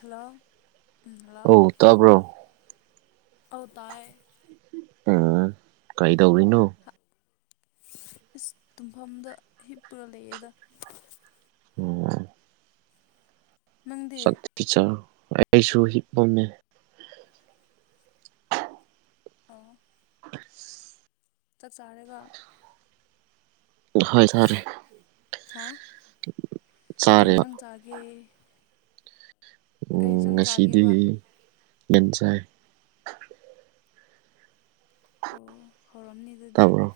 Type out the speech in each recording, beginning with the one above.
Hello ꯎꯝ hello ꯑꯧ ꯇꯥꯕ꯭ꯔꯣ ꯑꯧ ꯇꯥꯏ ꯎꯝ ꯀꯩꯗꯧꯔꯤꯅꯣ [unintelligible] ꯏꯁ ꯇꯨꯝꯐꯝꯗ ꯍꯤꯞꯄꯒ ꯂꯩꯌꯦꯗ ꯎꯝ ꯅꯪꯗꯤ [unintelligible] ꯑꯩꯁꯨ ꯍꯝꯞꯄꯝꯃꯦ ꯑꯣ [unintelligible] ꯆꯥꯛ ꯆꯥꯔꯦꯒꯣ ꯍꯣꯏ ꯆꯥꯔꯦ ꯍꯥ ꯀꯩ ꯆꯥꯔꯦꯕ ꯌꯦꯟꯁꯥꯡ ꯆꯥꯒꯦ ꯀꯩ ꯏꯟꯁꯥꯡ ꯉꯁꯤꯗꯤ ꯆꯥꯒꯦꯕ ꯌꯦꯟ ꯆꯥꯏ ꯑꯣ ꯍꯥꯎꯔꯝꯅꯤ ꯑꯗꯨꯗꯤ ꯇꯥꯕ꯭ꯔꯣ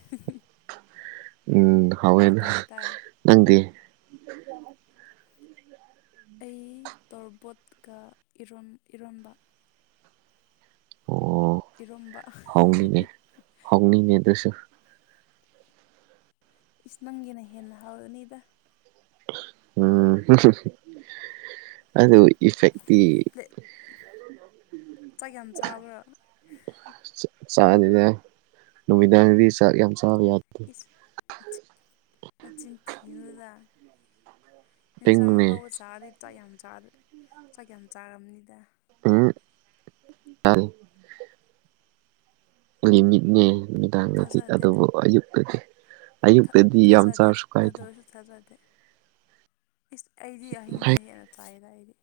ꯎꯝ ꯍꯥꯎꯑꯦ ꯑꯣ ꯑꯗꯣ ꯇꯥꯏ ꯇꯥꯏ ꯅꯪꯗꯤ ꯑꯩ ꯇꯣꯔꯕꯣꯠꯀ ꯏꯔꯣꯟ ꯏꯔꯣꯟꯕ ꯏꯔꯣꯝꯕ ꯍꯣꯡꯅꯤꯅꯦ ꯍꯣꯡꯅꯤꯅꯦ ꯑꯗꯨꯁꯨ ꯏꯁ ꯅꯪꯒꯤꯅ ꯍꯦꯟꯅ ꯍꯥꯎꯔꯅꯤꯗ ꯎꯝ [unintelligible] ꯏꯐꯦꯛ [unintelligible] ꯆꯥꯛ ꯌꯥꯝ ꯆꯥꯕ꯭ꯔꯥ ꯆꯥꯗꯦꯗ ꯅꯨꯃꯤꯗꯥꯡꯗꯤ ꯆꯥꯛ ꯌꯥꯝ ꯆꯥꯕ ꯌꯥꯗꯦ ꯏꯁ ꯅꯆꯤꯟ ꯅꯆꯤꯟ ꯊꯤꯅꯨꯗ ꯌꯦꯟꯁꯥꯡ ꯇꯤꯡꯅꯦ ꯑꯍꯥꯎꯕ ꯆꯥꯔꯗꯤ ꯆꯥꯛ ꯌꯥꯝ ꯆꯥ ꯆꯥꯛ ꯌꯥꯝ ꯆꯥꯔꯝꯅꯤꯗ ꯎꯝ [unintelligible] [unintelligible] ꯃꯤꯠꯅꯦ ꯃꯤꯠ ꯅꯨꯝꯗꯥꯡꯗꯗꯤ ꯊꯥꯖꯗꯦ ꯑꯗꯨꯕꯨ ꯑꯌꯨꯛꯇꯗꯤ ꯊ ꯑꯌꯨꯛꯇꯗꯤ ꯌꯥꯝ ꯊꯥꯖꯗꯦ ꯆꯥꯔꯁꯨ ꯑꯗꯨ ꯀꯥꯏꯗꯦ ꯑꯣꯏꯔꯁꯨ ꯊꯥꯖꯗꯦ ꯏꯁ ꯑꯩꯗꯤ ꯑꯍꯤꯡꯗ ꯍꯦꯟꯅ ꯇꯥꯏꯗ ꯑꯩꯗꯤ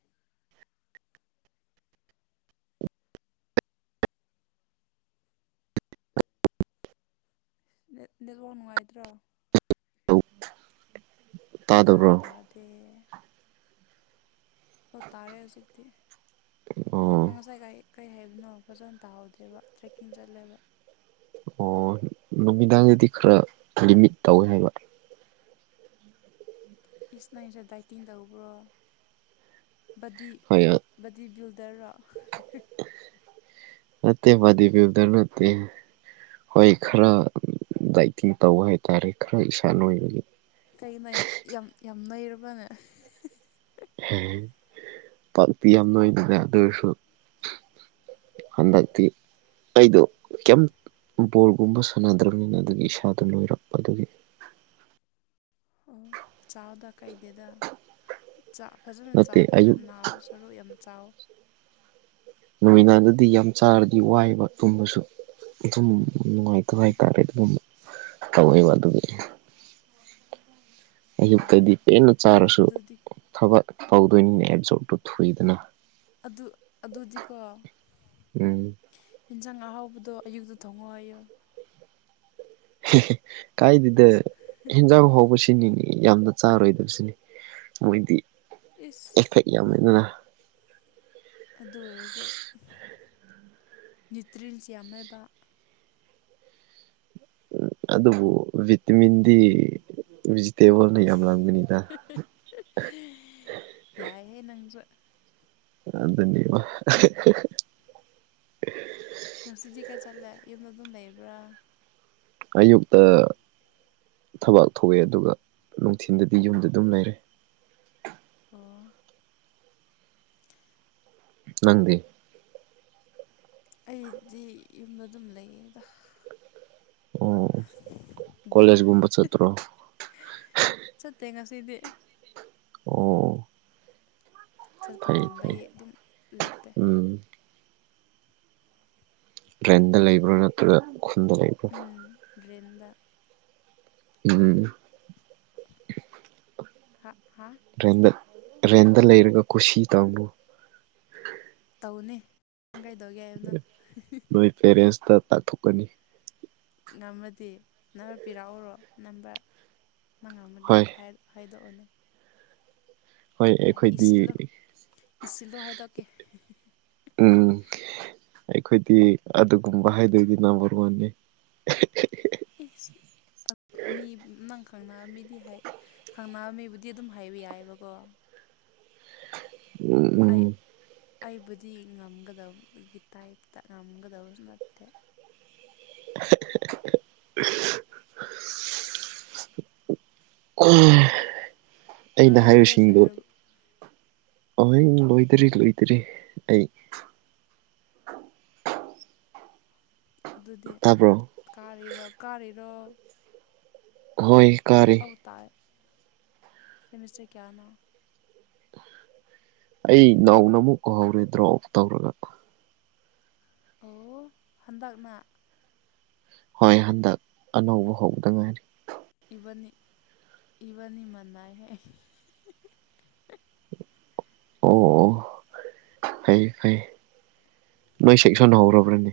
ꯅꯦꯠ ꯅꯦꯠꯋꯥꯔꯛ ꯅꯨꯡꯉꯥꯏꯇꯔꯣ [unintelligible] [inaudible] ꯐꯖꯅ ꯇꯥꯗꯦ ꯑꯀ ꯇꯥꯔꯦ ꯍꯧꯖꯤꯛꯇꯤ ꯑꯣ ꯅꯪ ꯉꯁꯥꯏ ꯀꯥꯏ ꯀꯩ ꯍꯥꯏꯕꯅꯣ ꯐꯖꯅ ꯇꯥꯍꯧꯗꯦꯕ ꯇ꯭ꯔꯦꯛꯀꯤꯡ ꯆꯠꯂꯦꯕ ꯑꯣ ꯅꯨꯃꯤꯗꯥꯡꯗꯗꯤ ꯈꯔ ꯂꯤꯃꯤꯠ ꯇꯧꯋꯦ ꯍꯥꯏꯕ ꯏꯁ ꯅꯩꯁꯦ ꯗꯥꯏꯇꯤꯡ ꯇꯧꯕ꯭ꯔꯣ ꯕꯗꯤ ꯍꯣꯏ ꯕꯗꯤ ꯕꯤꯜꯗꯔꯔꯣ ꯇꯠꯇꯦ ꯕꯗꯤ ꯕꯤꯜꯗꯔ ꯅꯠꯇꯦ ꯍꯣꯏ ꯈꯔ ꯗꯥꯏꯇꯤꯡ ꯇꯧꯕ ꯍꯥꯏꯇꯥꯔꯦ ꯈꯔ ꯏꯁꯥ ꯅꯣꯏꯕꯒꯤ ꯀꯩꯒꯤꯅꯣ ꯌꯥꯝ ꯌꯥꯝ ꯌꯥꯝ ꯅꯣꯏꯔꯕꯅꯦ [unintelligible] ꯄꯥꯛꯇꯤ ꯌꯥꯝ ꯅꯣꯏ ꯗꯦꯗ ꯑꯗꯨ ꯑꯣꯏꯔꯁꯨ ꯍꯟꯗꯛꯇꯤ ꯑꯩꯗꯣ ꯀꯩꯝ ꯕꯣꯜꯒꯨꯝꯕ ꯁꯥꯟꯅꯗ꯭ꯔꯕꯅꯤꯅ ꯑꯗꯨꯒꯤ ꯏꯁꯥꯗꯣ ꯅꯣꯏꯔꯛꯄ ꯑꯗꯨꯒꯤ ꯑꯣ ꯆꯥꯎꯥꯗ ꯀꯥꯏꯗꯦꯗ ꯆꯥꯛ ꯐꯖꯅ ꯅꯠꯇꯦ ꯆꯥꯗ꯭ꯔꯒ ꯑꯌꯨꯛ ꯅꯥꯕ ꯁꯔꯨꯛ ꯌꯥꯝ ꯆꯥꯎ ꯅꯨꯃꯤꯗꯥꯡꯗꯗꯤ ꯌꯥꯝ ꯆꯥꯔꯗꯤ ꯋꯥꯏꯕ ꯇꯨꯝꯕꯁꯨ ꯑꯗꯨꯝ ꯅꯨꯡꯉꯥꯏꯇꯕ ꯍꯥꯏꯇꯥꯔꯦ ꯑꯗꯨꯒꯨꯝꯕ ꯇꯧꯋꯦꯕ ꯑꯗꯨꯒꯤ ꯍꯣꯏ ꯍꯣꯏ ꯑꯌꯨꯛꯇꯗꯤ ꯄꯦꯟꯅ ꯆꯥꯔꯁꯨ ꯑꯗꯨꯗꯤ ꯊꯕꯛ ꯇꯧꯗꯣꯏꯅꯤꯅ [unintelligible] ꯊꯨꯏꯗꯅ ꯑꯗꯨ ꯑꯗꯨꯗꯤꯀꯣ ꯎꯝ ꯌꯦꯟꯁꯥꯡ ꯑꯍꯥꯎꯕꯗꯣ ꯑꯌꯨꯛꯇ ꯊꯣꯡꯉꯣ ꯍꯥꯏꯌꯨ ꯍꯦ ꯍꯦ ꯀꯥꯏꯗꯤꯗ ꯍꯦꯟꯖꯥꯡ ꯍꯥꯎꯕꯁꯤ ꯁꯤꯅꯤꯅꯤ ꯌꯥꯝꯅ ꯆꯥꯔꯣꯏꯗꯕꯁꯤꯅꯤ ꯃꯣꯏꯗꯤ ꯏꯁ ꯌꯥꯃꯟꯗꯅ ꯑꯗꯨ ꯑꯣꯏꯔꯖꯨ ꯅ꯭ꯌꯨꯇ꯭ꯔꯤꯟꯁ ꯌꯥꯝꯃꯦꯕ ꯎꯝ ꯑꯗꯨꯕꯨ ꯚꯤꯇꯤꯃꯤꯟꯗꯤ ꯚꯤꯖꯤꯇꯦꯕꯜꯅ ꯌꯥꯝ ꯂꯝꯒꯅꯤꯗ ꯌꯥꯏ ꯍꯦ ꯅꯪꯁꯨ ꯑꯗꯨꯅꯤꯕ [unintelligible] ꯉꯪꯁꯤꯗꯤ ꯀꯩ ꯆꯠꯂꯦ ꯌꯨꯝꯗ ꯑꯗꯨꯝ ꯂꯩꯕ꯭ꯔꯥ ꯑꯌꯨꯛꯇ ꯊꯕꯥꯛ ꯊꯣꯛꯑꯦ ꯑꯗꯨꯒ ꯅꯨꯡꯊꯤꯟꯗꯗꯤ ꯌꯨꯝꯗ ꯑꯗꯨꯝ ꯂꯩꯔꯦ ꯑꯣ ꯅꯪꯗꯤ ꯑꯩꯗꯤ ꯌꯨꯝꯗ ꯑꯗꯨꯝ ꯂꯩꯌꯦꯗ ꯑꯣ ꯗꯥ ꯀꯣꯂꯦꯖꯒꯨꯝꯕ ꯆꯠꯇ꯭ꯔꯣ ꯆꯠꯇꯦ ꯉꯁꯤꯗꯤ꯫ ꯑꯣ꯫ ꯆꯠꯄ ꯐꯩ ꯐꯩ ꯇꯟꯕꯒꯤ ꯑꯗꯨꯝ ꯂꯦꯞꯄꯦ꯫ ꯎꯝ ꯔꯦꯟꯗ ꯂꯩꯕ꯭ꯔꯣ ꯅꯠꯇ꯭ꯔꯒ ꯈꯨꯟꯗ ꯂꯩꯕ꯭ꯔꯥ꯫ ꯎꯝ ꯔꯦꯟꯗ꯫ ꯎꯝ꯫ ꯍꯥ ꯍꯥꯥ꯫ ꯔꯦꯟꯗ ꯔꯦꯟꯗ ꯂꯩꯔꯒ ꯀꯨꯁꯤ ꯇꯧꯅꯨ꯫ ꯇꯧꯅꯦ ꯅꯪ ꯀꯩꯗꯧꯒꯦ ꯍꯥꯏꯕꯅꯣ ꯅꯣꯏ ꯄꯦꯔꯦꯟꯁꯇ ꯇꯥꯛꯊꯣꯛꯀꯅꯤ ꯉꯝꯃꯗꯤ ꯅꯝꯕꫪ ꯄꯤꯔꯛꯎꯔꯣ ꯅꯝꯕꫪ ꯅꯪ ꯉꯝꯃꯗꯤ ꯍꯣꯏ ꯍꯥꯏꯗꯣꯛ ꯑꫭꯅꯦ ꯍꯣꯏ ꯌꯥꯏ ꯑꯩꯈꯣꯏꯗꯤ ꯏꯁꯤꯜꯂꯨ ꯏꯁꯤꯜꯂꯣ ꯍꯥꯏꯗꯣꯛꯀꯦ ꯎꯝ ꯑꯩꯈꯣꯏꯗꯤ ꯑꯗꯨꯒꯨꯝꯕ ꯍꯥꯏꯗꯣꯏꯗꯤ ꯅꯝꯕꯔ ꯋꯥꯟꯅꯦ [unintelligible] ꯏꯁ ꯑ ꯃꯤ ꯅꯪ ꯈꯪꯅꯕ ꯃꯤꯗꯤ ꯍꯥꯏ ꯈꯪꯅꯕ ꯃꯤꯕꯨꯗꯤ ꯑꯗꯨꯝ ꯍꯥꯏꯕ ꯌꯥꯏꯑꯕꯀꯣ꯫ ꯎꯝ꯫ ꯑꯩ ꯑꯩꯕꯨꯗꯤ ꯉꯝꯒꯗꯕꯒꯤ ꯇꯥꯏꯞꯇ ꯉꯝꯒꯗꯕꯁꯨ ꯅꯠꯇꯦ꯫ ꯎꯝ ꯑꯩꯅ ꯅꯪꯗꯤ ꯀꯣꯂꯦꯖ ꯍꯥꯏꯔꯤꯁꯤꯡꯗꯨ ꯂꯩꯔ ꯑꯣꯍꯤ ꯂꯣꯏꯗ꯭ꯔꯤ ꯂꯣꯏꯗ꯭ꯔꯤ ꯑꯩ꯫ ꯑꯗꯨꯗꯤ ꯇꯥꯕ꯭ꯔꯣ ꯀꯥꯔꯤꯔꯣ ꯀꯥꯔꯤꯔꯣ꯫ ꯍꯣꯏ꯫ ꯀꯥꯔꯤ ꯑꯧ ꯇꯥꯏ ꯁꯦꯃꯤꯁꯇ ꯀꯌꯥꯅꯣ꯫ ꯑꯩ ꯅꯧꯅ ꯑꯃꯨꯛ ꯍꯧꯔꯦ ꯗ꯭ꯔꫭꯞ ꯇꯧꯔꯒ꯫ ꯑꯣ ꯍꯟꯗꯛꯅ꯫ ꯍꯣꯏ ꯍꯟꯗꯛ ꯑꯅꯧꯕ ꯍꯧꯕꯗ ꯉꯥꯏꯔꯤ꯫ ꯏꯕꯅꯤ ꯏꯕꯅꯤ ꯃꯅꯥꯏꯍꯦ꯫ ꯑꯣ ꯑꯣ ꯐꯩ ꯐꯩ ꯅꯣꯏ ꯁꯦꯛꯁꯟ ꯍꯧꯔꯕ꯭ꯔꯅꯦ꯫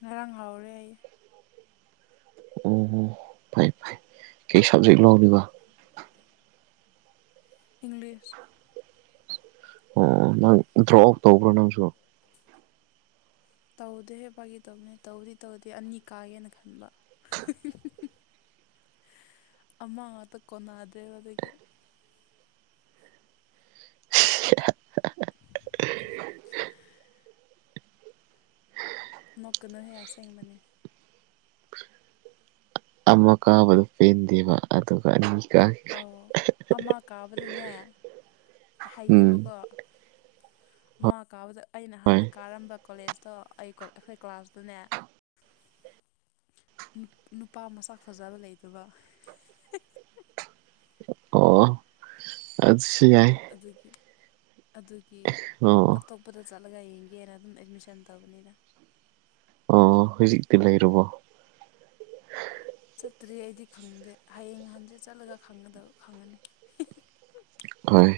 ꯉꯔꯥꯡ ꯍꯥꯎꯔꯦ ꯑꯩ꯫ ꯑꯣ ꯑꯣ ꯐꯩ ꯐꯩ ꯀꯩ ꯁꯕꯖꯦꯛ ꯂꯧꯔꯤꯕ꯫ ꯏꯪꯂꯤꯁ꯫ ꯑꯣ ꯅꯪ ꯗ꯭ꯔꯣꯑꯥꯎꯠ ꯇꯧꯕ꯭ꯔ ꯅꯪꯁꯨ꯫ [unintelligible] ꯇꯧꯗꯦꯍꯦ ꯐꯥꯒꯤ ꯇꯧꯕꯅꯦ ꯇꯧꯗꯤ ꯇꯧꯗꯦ ꯑꯅꯤ ꯀꯥꯒꯦꯅ ꯈꯟꯕ꯫ ꯑꯃ ꯉꯥꯛꯇ ꯀꯣꯟꯅꯗ꯭ꯔꯦꯕ ꯑꯗꯒꯤ꯫ [unintelligible] ꯅꯣꯛꯀꯅꯣꯍꯦ ꯑꯁꯦꯡꯕꯅꯦ꯫ ꯑꯃ ꯀꯥꯕꯗꯨ ꯄꯦꯟ ꯗꯦꯕ ꯑꯗꯨꯒ ꯑꯅꯤ ꯀꯥꯒꯤ꯫ ꯑꯣ ꯑꯃ ꯀꯥꯕꯗꯅꯦ ꯎꯝ ꯍꯥꯏꯒꯦꯕꯀꯣ꯫ ꯃꯥ ꯀꯥꯕꯗ ꯑꯩꯅ ꯍꯣꯏ ꯍꯥꯟꯅ ꯀꯥꯔꯝꯕ ꯀꯣꯂꯦꯖꯇꯣ ꯑꯩ ꯑꯩꯈꯣꯏ ꯀ꯭ꯂꯥꯁꯇꯨꯅꯦ꯫ ꯅꯨꯄꯥ ꯃꯁꯛ ꯐꯖꯕ ꯂꯩꯇꯕ꯫ ꯑꯣ ꯑꯗꯨꯁꯨ ꯌꯥꯏ꯫ ꯑꯗꯨꯒꯤ ꯑꯗꯨꯒꯤ꯫ ꯑꯣ꯫ ꯑꯇꯣꯞꯄꯗ ꯆꯠꯂꯒ ꯌꯦꯡꯒꯦꯅ ꯑꯗꯨꯝ ꯑꯦꯠꯃꯤꯁꯟ ꯇꯧꯕꯅꯤꯗ꯫ ꯑꯣ ꯍꯧꯖꯤꯛꯇꯤ ꯂꯩꯔꯨꯕꯣ꯫ ꯆꯠꯇ꯭ꯔꯤ ꯑꯩꯗꯤ ꯈꯪꯗꯦ ꯍꯌꯦꯡ ꯍꯟꯖꯤꯠ ꯆꯠꯂꯒ ꯈꯪꯗꯕ ꯈꯪꯉꯅꯤ꯫ ꯍꯣꯏ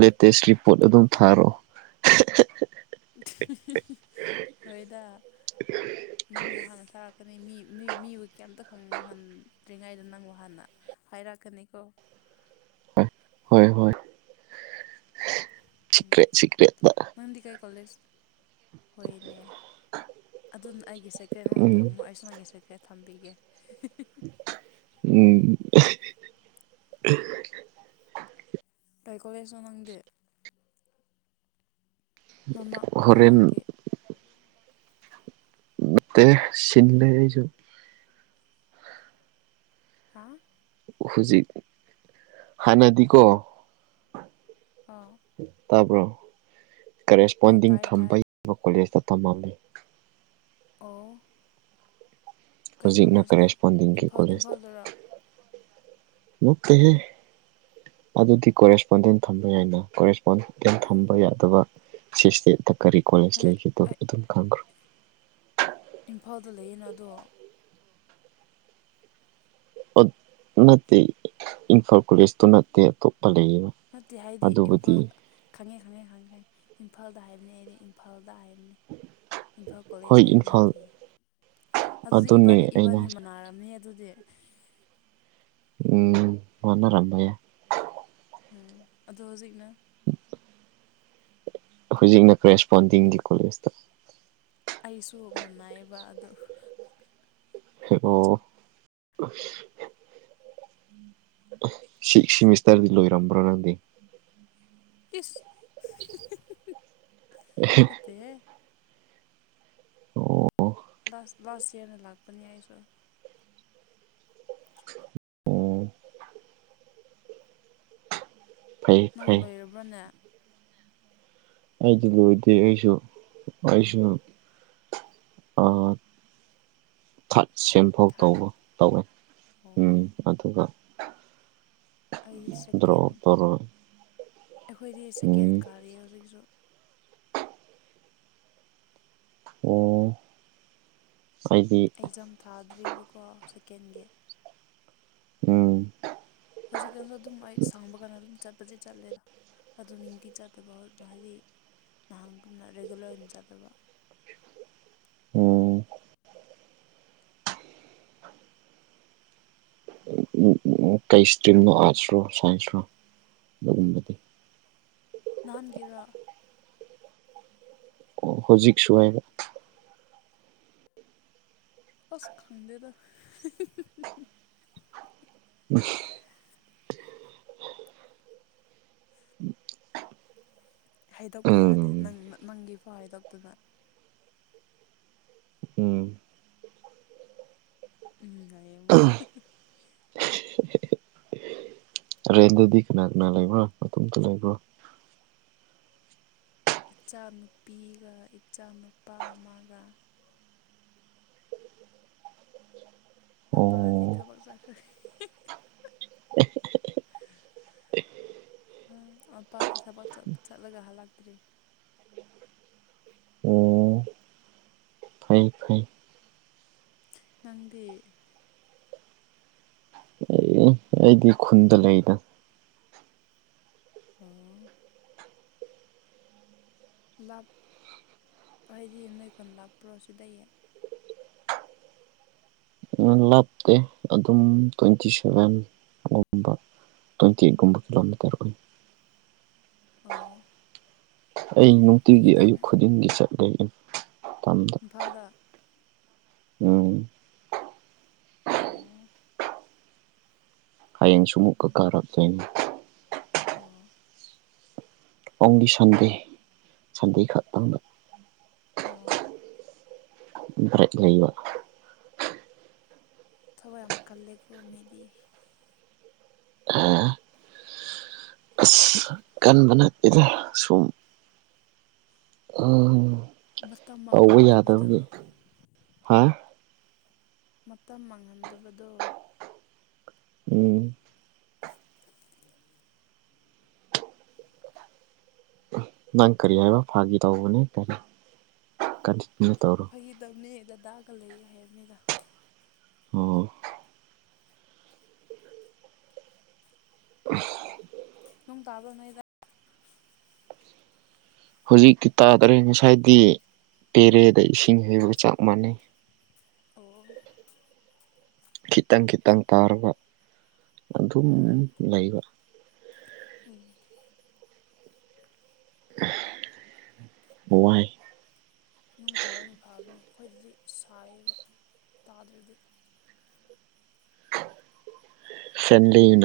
ꯂꯦꯇꯦꯁꯀꯤ ꯄꯣꯠ ꯑꯗꯨꯝ ꯊꯥꯔꯣ꯫ ꯍꯣꯏꯗ꯫ ꯅꯪꯕꯨ ꯍꯥꯟꯅ ꯊꯥꯔꯛꯀꯅꯤ ꯃꯤ ꯃꯤ ꯃꯤꯕꯨ ꯀꯩꯝꯇ ꯈꯪꯍꯟꯗ꯭ꯔꯤꯉꯩꯗ ꯅꯪꯕꯨ ꯍꯥꯟꯅ꯫ ꯍꯥꯏꯔꯛꯀꯅꯤꯀꯣ ꯍꯣꯏ ꯍꯣꯏ ꯎꯝ ꯁꯦꯀꯔ꯭ꯦꯠ ꯁꯦꯛꯔꯦꯠ ꯅꯪꯗꯤ ꯀꯩ ꯀꯣꯂꯦꯖ ꯍꯣꯏꯅꯦ ꯑꯗꯨꯅ ꯑꯩꯒꯤꯁꯦ ꯁꯦꯀ꯭ꯔꯦꯠ ꯅꯗ ꯎꯝ ꯊꯝꯃꯣ ꯑꯩꯁꯨ ꯅꯪꯒꯤ ꯁꯦ ꯀ꯭ꯔꯦꯠ ꯊꯝꯕꯤꯒꯦ ꯎꯝ ꯀꯩ ꯀꯣꯂꯦꯖꯁꯨ ꯅꯪꯗꯦ ꯃꯃꯥꯡ ꯍꯣꯔꯦꯟ ꯃꯃꯥꯡꯒꯤ ꯅꯥꯠꯇꯦꯍꯦ ꯆꯤꯟꯂꯦ ꯑꯩꯁꯨ꯫ ꯍꯥꯥ꯫ ꯍꯧꯖꯤꯛ ꯍꯥꯟꯅꯗꯤꯀꯣ꯫ ꯑꯥ꯫ ꯇꯥꯕ꯭ꯔꯣ ꯑꯣ ꯀꯔꯦꯁꯄꯣꯟꯗꯤꯡ ꯇꯥꯏ ꯊꯝꯕ ꯇꯥꯏ ꯌꯥꯕ ꯀꯣꯂꯦꯖꯇ ꯇꯝꯃꯝꯃꯤ꯫ ꯑꯣ꯫ ꯀꯩ ꯍꯧꯖꯤꯛꯅ ꯀꯣꯂꯦꯖꯅꯣ ꯀꯔꯦꯁꯄꯣꯟꯗꯤꯡꯒꯤ ꯏꯝꯐꯥꯜ ꯀꯣꯂꯦꯖꯇ ꯏꯝꯐꯥꯜꯗꯔꯣ ꯅꯠꯇꯦꯍꯦ꯫ ꯑꯗꯨꯗꯤ ꯀꯣꯔꯦꯁꯄꯣꯟꯗꯦꯟ ꯊꯝꯕ ꯌꯥꯏꯅ ꯀꯣꯔꯦꯁꯄꯣꯟꯗꯦꯟ ꯊꯝꯕ ꯌꯥꯗꯕ ꯁꯤꯁ ꯀꯔꯤ ꯀꯣꯂꯦꯖ ꯂꯩꯒꯦꯗꯣ ꯑꯩ ꯑꯗꯨꯝ ꯈꯪꯈ꯭ꯔꯣ ꯏꯝꯐꯥꯜꯗ ꯂꯩꯌꯦꯅ ꯑꯗꯣ ꯅꯠꯇꯦ ꯏꯝꯐꯥꯜ ꯀꯣꯂꯦꯖꯇꯣ ꯅꯠꯇꯦ ꯑꯇꯣꯞꯄ ꯂꯩꯌꯦꯕ ꯅꯠꯇꯦ ꯍꯥꯏꯗꯤ ꯑꯗꯨꯕꯨꯗꯤ ꯏꯝꯐꯥꯜꯗ ꯈꯪꯉꯦ ꯈꯪꯉꯦ ꯈꯪꯉꯦ ꯏꯝꯐꯥꯜꯗ ꯍꯥꯏꯕꯅꯤ ꯑꯩꯗꯤ ꯏꯝꯐꯥꯜꯗ ꯍꯥꯏꯕꯅꯤ ꯏꯝꯐꯥꯜ ꯍꯣꯏ ꯀꯣꯂꯦꯖ ꯍꯥꯏꯕ ꯏꯝꯐꯥꯜ ꯅꯠꯇꯦꯌꯦ ꯑꯗꯨꯗꯤ ꯑꯗꯨꯅꯦ ꯏꯕꯥꯅꯤ ꯑꯩꯅ ꯏꯕꯥꯅꯤ ꯃꯅꯥꯔꯝꯅꯤ ꯑꯗꯨꯗꯤ ꯎꯝ ꯃꯥꯟꯅꯔꯝꯕ ꯌꯥ ꯎꯝ ꯑꯗꯣ ꯍꯧꯖꯤꯛꯅ ꯍꯧꯖꯤꯛꯅ ꯀꯔꯦꯁꯄꯣꯟꯗꯤꯡꯒꯤ ꯀꯣꯂꯦꯖꯇ ꯑꯩꯁꯨ ꯃꯅꯥꯏꯕ ꯑꯗꯨ ꯑꯣ ꯁꯤ ꯁꯤꯃꯤꯁꯇ꯭ꯔꯗꯤ ꯂꯣꯏꯔꯝꯕꯔꯗꯤ ꯅꯠꯇꯦꯍꯦ ꯂꯥꯁ ꯂꯥꯁ ꯏꯌꯥꯔꯅ ꯂꯥꯛꯄꯅꯤ ꯍꯥꯏꯁꯨ ꯎꯝ ꯐꯩ ꯅꯪ ꯐꯩ ꯂꯣꯏꯔꯕ꯭ꯔꯣꯅꯦ ꯑꯩꯗꯤ ꯂꯣꯏꯗꯔꯤ ꯑꯩꯁꯨ ꯑꯩꯁꯨ ꯑ ꯊꯥꯠ ꯁꯦꯝꯐꯥꯎ ꯊꯥꯔꯠ ꯇꯧꯕ ꯇꯧꯋꯦ ꯎꯝ ꯑꯣ ꯑꯗꯨꯒ ꯑꯩꯗꯤ ꯗ꯭ꯔꯧ ꯁꯦꯀꯦꯟ ꯇꯧꯔꯒ ꯎꯝ ꯇꯥꯔꯤ ꯍꯧꯖꯤꯛꯁꯨ ꯑꯣ ꯍꯥꯏꯗꯤ ꯑꯦꯛꯖꯥꯝ ꯊꯥꯗ꯭ꯔꯤꯕꯀꯣ ꯁꯦꯀꯦꯟꯒꯤ ꯎꯝ ꯍꯧꯖꯤꯛꯀꯥꯟꯁꯨ ꯑꯗꯨꯝ ꯑꯩ ꯁꯪꯕ ꯀꯥꯟꯗ ꯑꯗꯨꯝ ꯆꯠꯄꯁꯤ ꯆꯠꯂꯦꯗ ꯑꯗꯨ ꯅꯨꯡꯇꯤ ꯆꯥꯠꯇꯕ ꯍꯥꯏꯗꯤ ꯅꯍꯥꯟꯒꯨꯝꯅ ꯔꯤꯒꯨꯂꯔ ꯑꯣꯏꯅ ꯆꯥꯠꯇꯕ ꯎꯝ ꯀꯩ ꯏꯁꯇ꯭ꯔꯤꯝꯅꯣ ꯑꯥꯔꯠꯁꯔꯣ ꯁꯥꯏꯟꯁ꯭ꯔꯣ ꯑꯗꯨꯒꯨꯝꯕꯗꯤ ꯅꯥꯍꯥꯟꯒꯤꯔꯣ ꯑꯣ ꯍꯧꯖꯤꯛꯁꯨ ꯍꯥꯏꯕ ꯑꯁ ꯈꯪꯗ‌ꯦꯗ ꯍꯥꯏꯗꯣꯛꯄꯤ ꯌꯥꯗꯦ ꯎꯝ ꯅꯪ ꯅꯪꯒꯤ ꯐꯥꯎ ꯍꯥꯏꯗꯣꯛꯇꯅ ꯎꯝ ꯎꯝ [unintelligible] ꯔꯦꯟꯗꯗꯤ ꯀꯅꯥ ꯀꯅꯥ ꯂꯩꯕ꯭ꯔꯣ ꯃꯇꯣꯝꯇ ꯂꯩꯕ꯭ꯔꯣ ꯏꯆꯥꯅꯨꯄꯤꯒ ꯏꯆꯥ ꯅꯨꯨꯄꯥ ꯑꯃꯒ ꯃꯄꯥꯗꯤ ꯑꯣ ꯊꯕꯛ ꯆꯠꯈ꯭ꯔꯦ ꯎ ꯃꯄꯥꯗꯤ ꯊꯕꯛ ꯆꯠ ꯆꯠꯂꯒ ꯍꯜꯂꯛꯇ꯭ꯔꯤ ꯑꯣ ꯐꯩ ꯐꯩ ꯅꯪꯗꯤ ꯑꯩ ꯑꯩꯗꯤ ꯈꯨꯟꯗ ꯂꯩꯗ ꯑꫭ ꯂꯥꯞ ꯍꯥꯏꯗꯤ ꯅꯣꯏꯈꯣꯟ ꯂꯥꯞꯄ꯭ꯔꯣ ꯁꯤꯗꯩ ꯂꯥꯞꯇꯦ ꯑꯗꯨꯝ ꯇꫭꯋ꯭‌ꯦꯟꯇꯤ ꯁꯚꯦꯟꯒꯨꯝꯕ ꯇ꯭ꯋꯦꯟꯇꯤ ꯒꯨꯝꯕ ꯀꯤꯂꯣꯃꯤꯇꯔ ꯑꯣꯏ ꯑꯣ ꯑꯩ ꯐꯥꯒꯤ ꯅꯨꯡꯇꯤꯒꯤ ꯑꯌꯨꯛ ꯇꯧꯕꯅꯦ ꯈꯨꯗꯤꯡꯒꯤ ꯆꯠꯂꯦ ꯃꯇꯝꯗ ꯏꯝꯐꯥꯜꯗ ꯎꯝ ꯑꯣ ꯍꯌꯦꯡ ꯁꯨꯃꯨꯛꯀ ꯀꯥꯔꯛꯇꯣꯏꯅꯤ ꯑꯣ ꯑꯣꯡꯂꯤ ꯁꯟꯗꯦ ꯁꯟꯗꯦ ꯈꯛꯇꯪꯗ ꯑꫭ ꯕ꯭ꯔꯛ ꯂꯩꯕ ꯊꯕꯛ ꯌꯥꯝ ꯀꯜꯂꯦꯀꯣ ꯃꯤꯗꯤ ꯑꯁ ꯀꯟꯕ ꯅꯠꯇꯦꯗ ꯁꯨꯝ ꯎꯝ ꯃꯇꯝ ꯇꯧꯕ ꯃꯥꯡꯍꯟꯗꯕꯗꫭ ꯌꯥꯗꯕꯒꯤ ꯍꯥ ꯃꯇꯝ ꯃꯥꯡꯍꯟꯗꯕꯗꯣ ꯎꯝ [unintelligible] ꯅꯪ ꯀꯔꯤ ꯍꯥꯏꯕ ꯐꯥꯒꯤ ꯇꯧꯕꯅꯦ ꯀꯟꯇꯤꯅꯤꯎ ꯇꯧꯔꯣ ꯐꯒꯤꯇꯧꯅꯤ ꯗꯗꯥꯒ ꯂꯩ ꯍꯥꯏꯕꯅꯤꯗ ꯑꯣ ꯅꫭꯡ ꯇꯥꯕ꯭ꯔꫭ ꯅꫭꯏ ꯍꯧꯖꯤꯛꯇꯤ ꯇꯥꯗ꯭ꯔꯦ ꯉꯁꯥꯏꯗꯤ ꯄ‌ꯦꯔꯦꯗ ꯏꯁꯤꯡ ꯍꯩꯕꯒ ꯆꯞ ꯃꯥꯟꯅꯩ ꯑꯣ ꯈꯤꯇꯪ ꯈꯤꯇꯪ ꯇꯥꯔꯕ ꯑꯗꯨꯝ ꯑꯣ ꯂꯩꯕ ꯎꯝ ꯋꯥꯏ ꯅꫭꯡ ꯇꯥꯕꯅ ꯐꯥꯕꯅꯤ ꯑꯩꯈꯣꯏꯗꯗꯤ ꯁꯥꯏꯌꯦꯕ ꯇꯥꯗ꯭ꯔꯗꯤ ꯁꯗꯅ [unintelligible]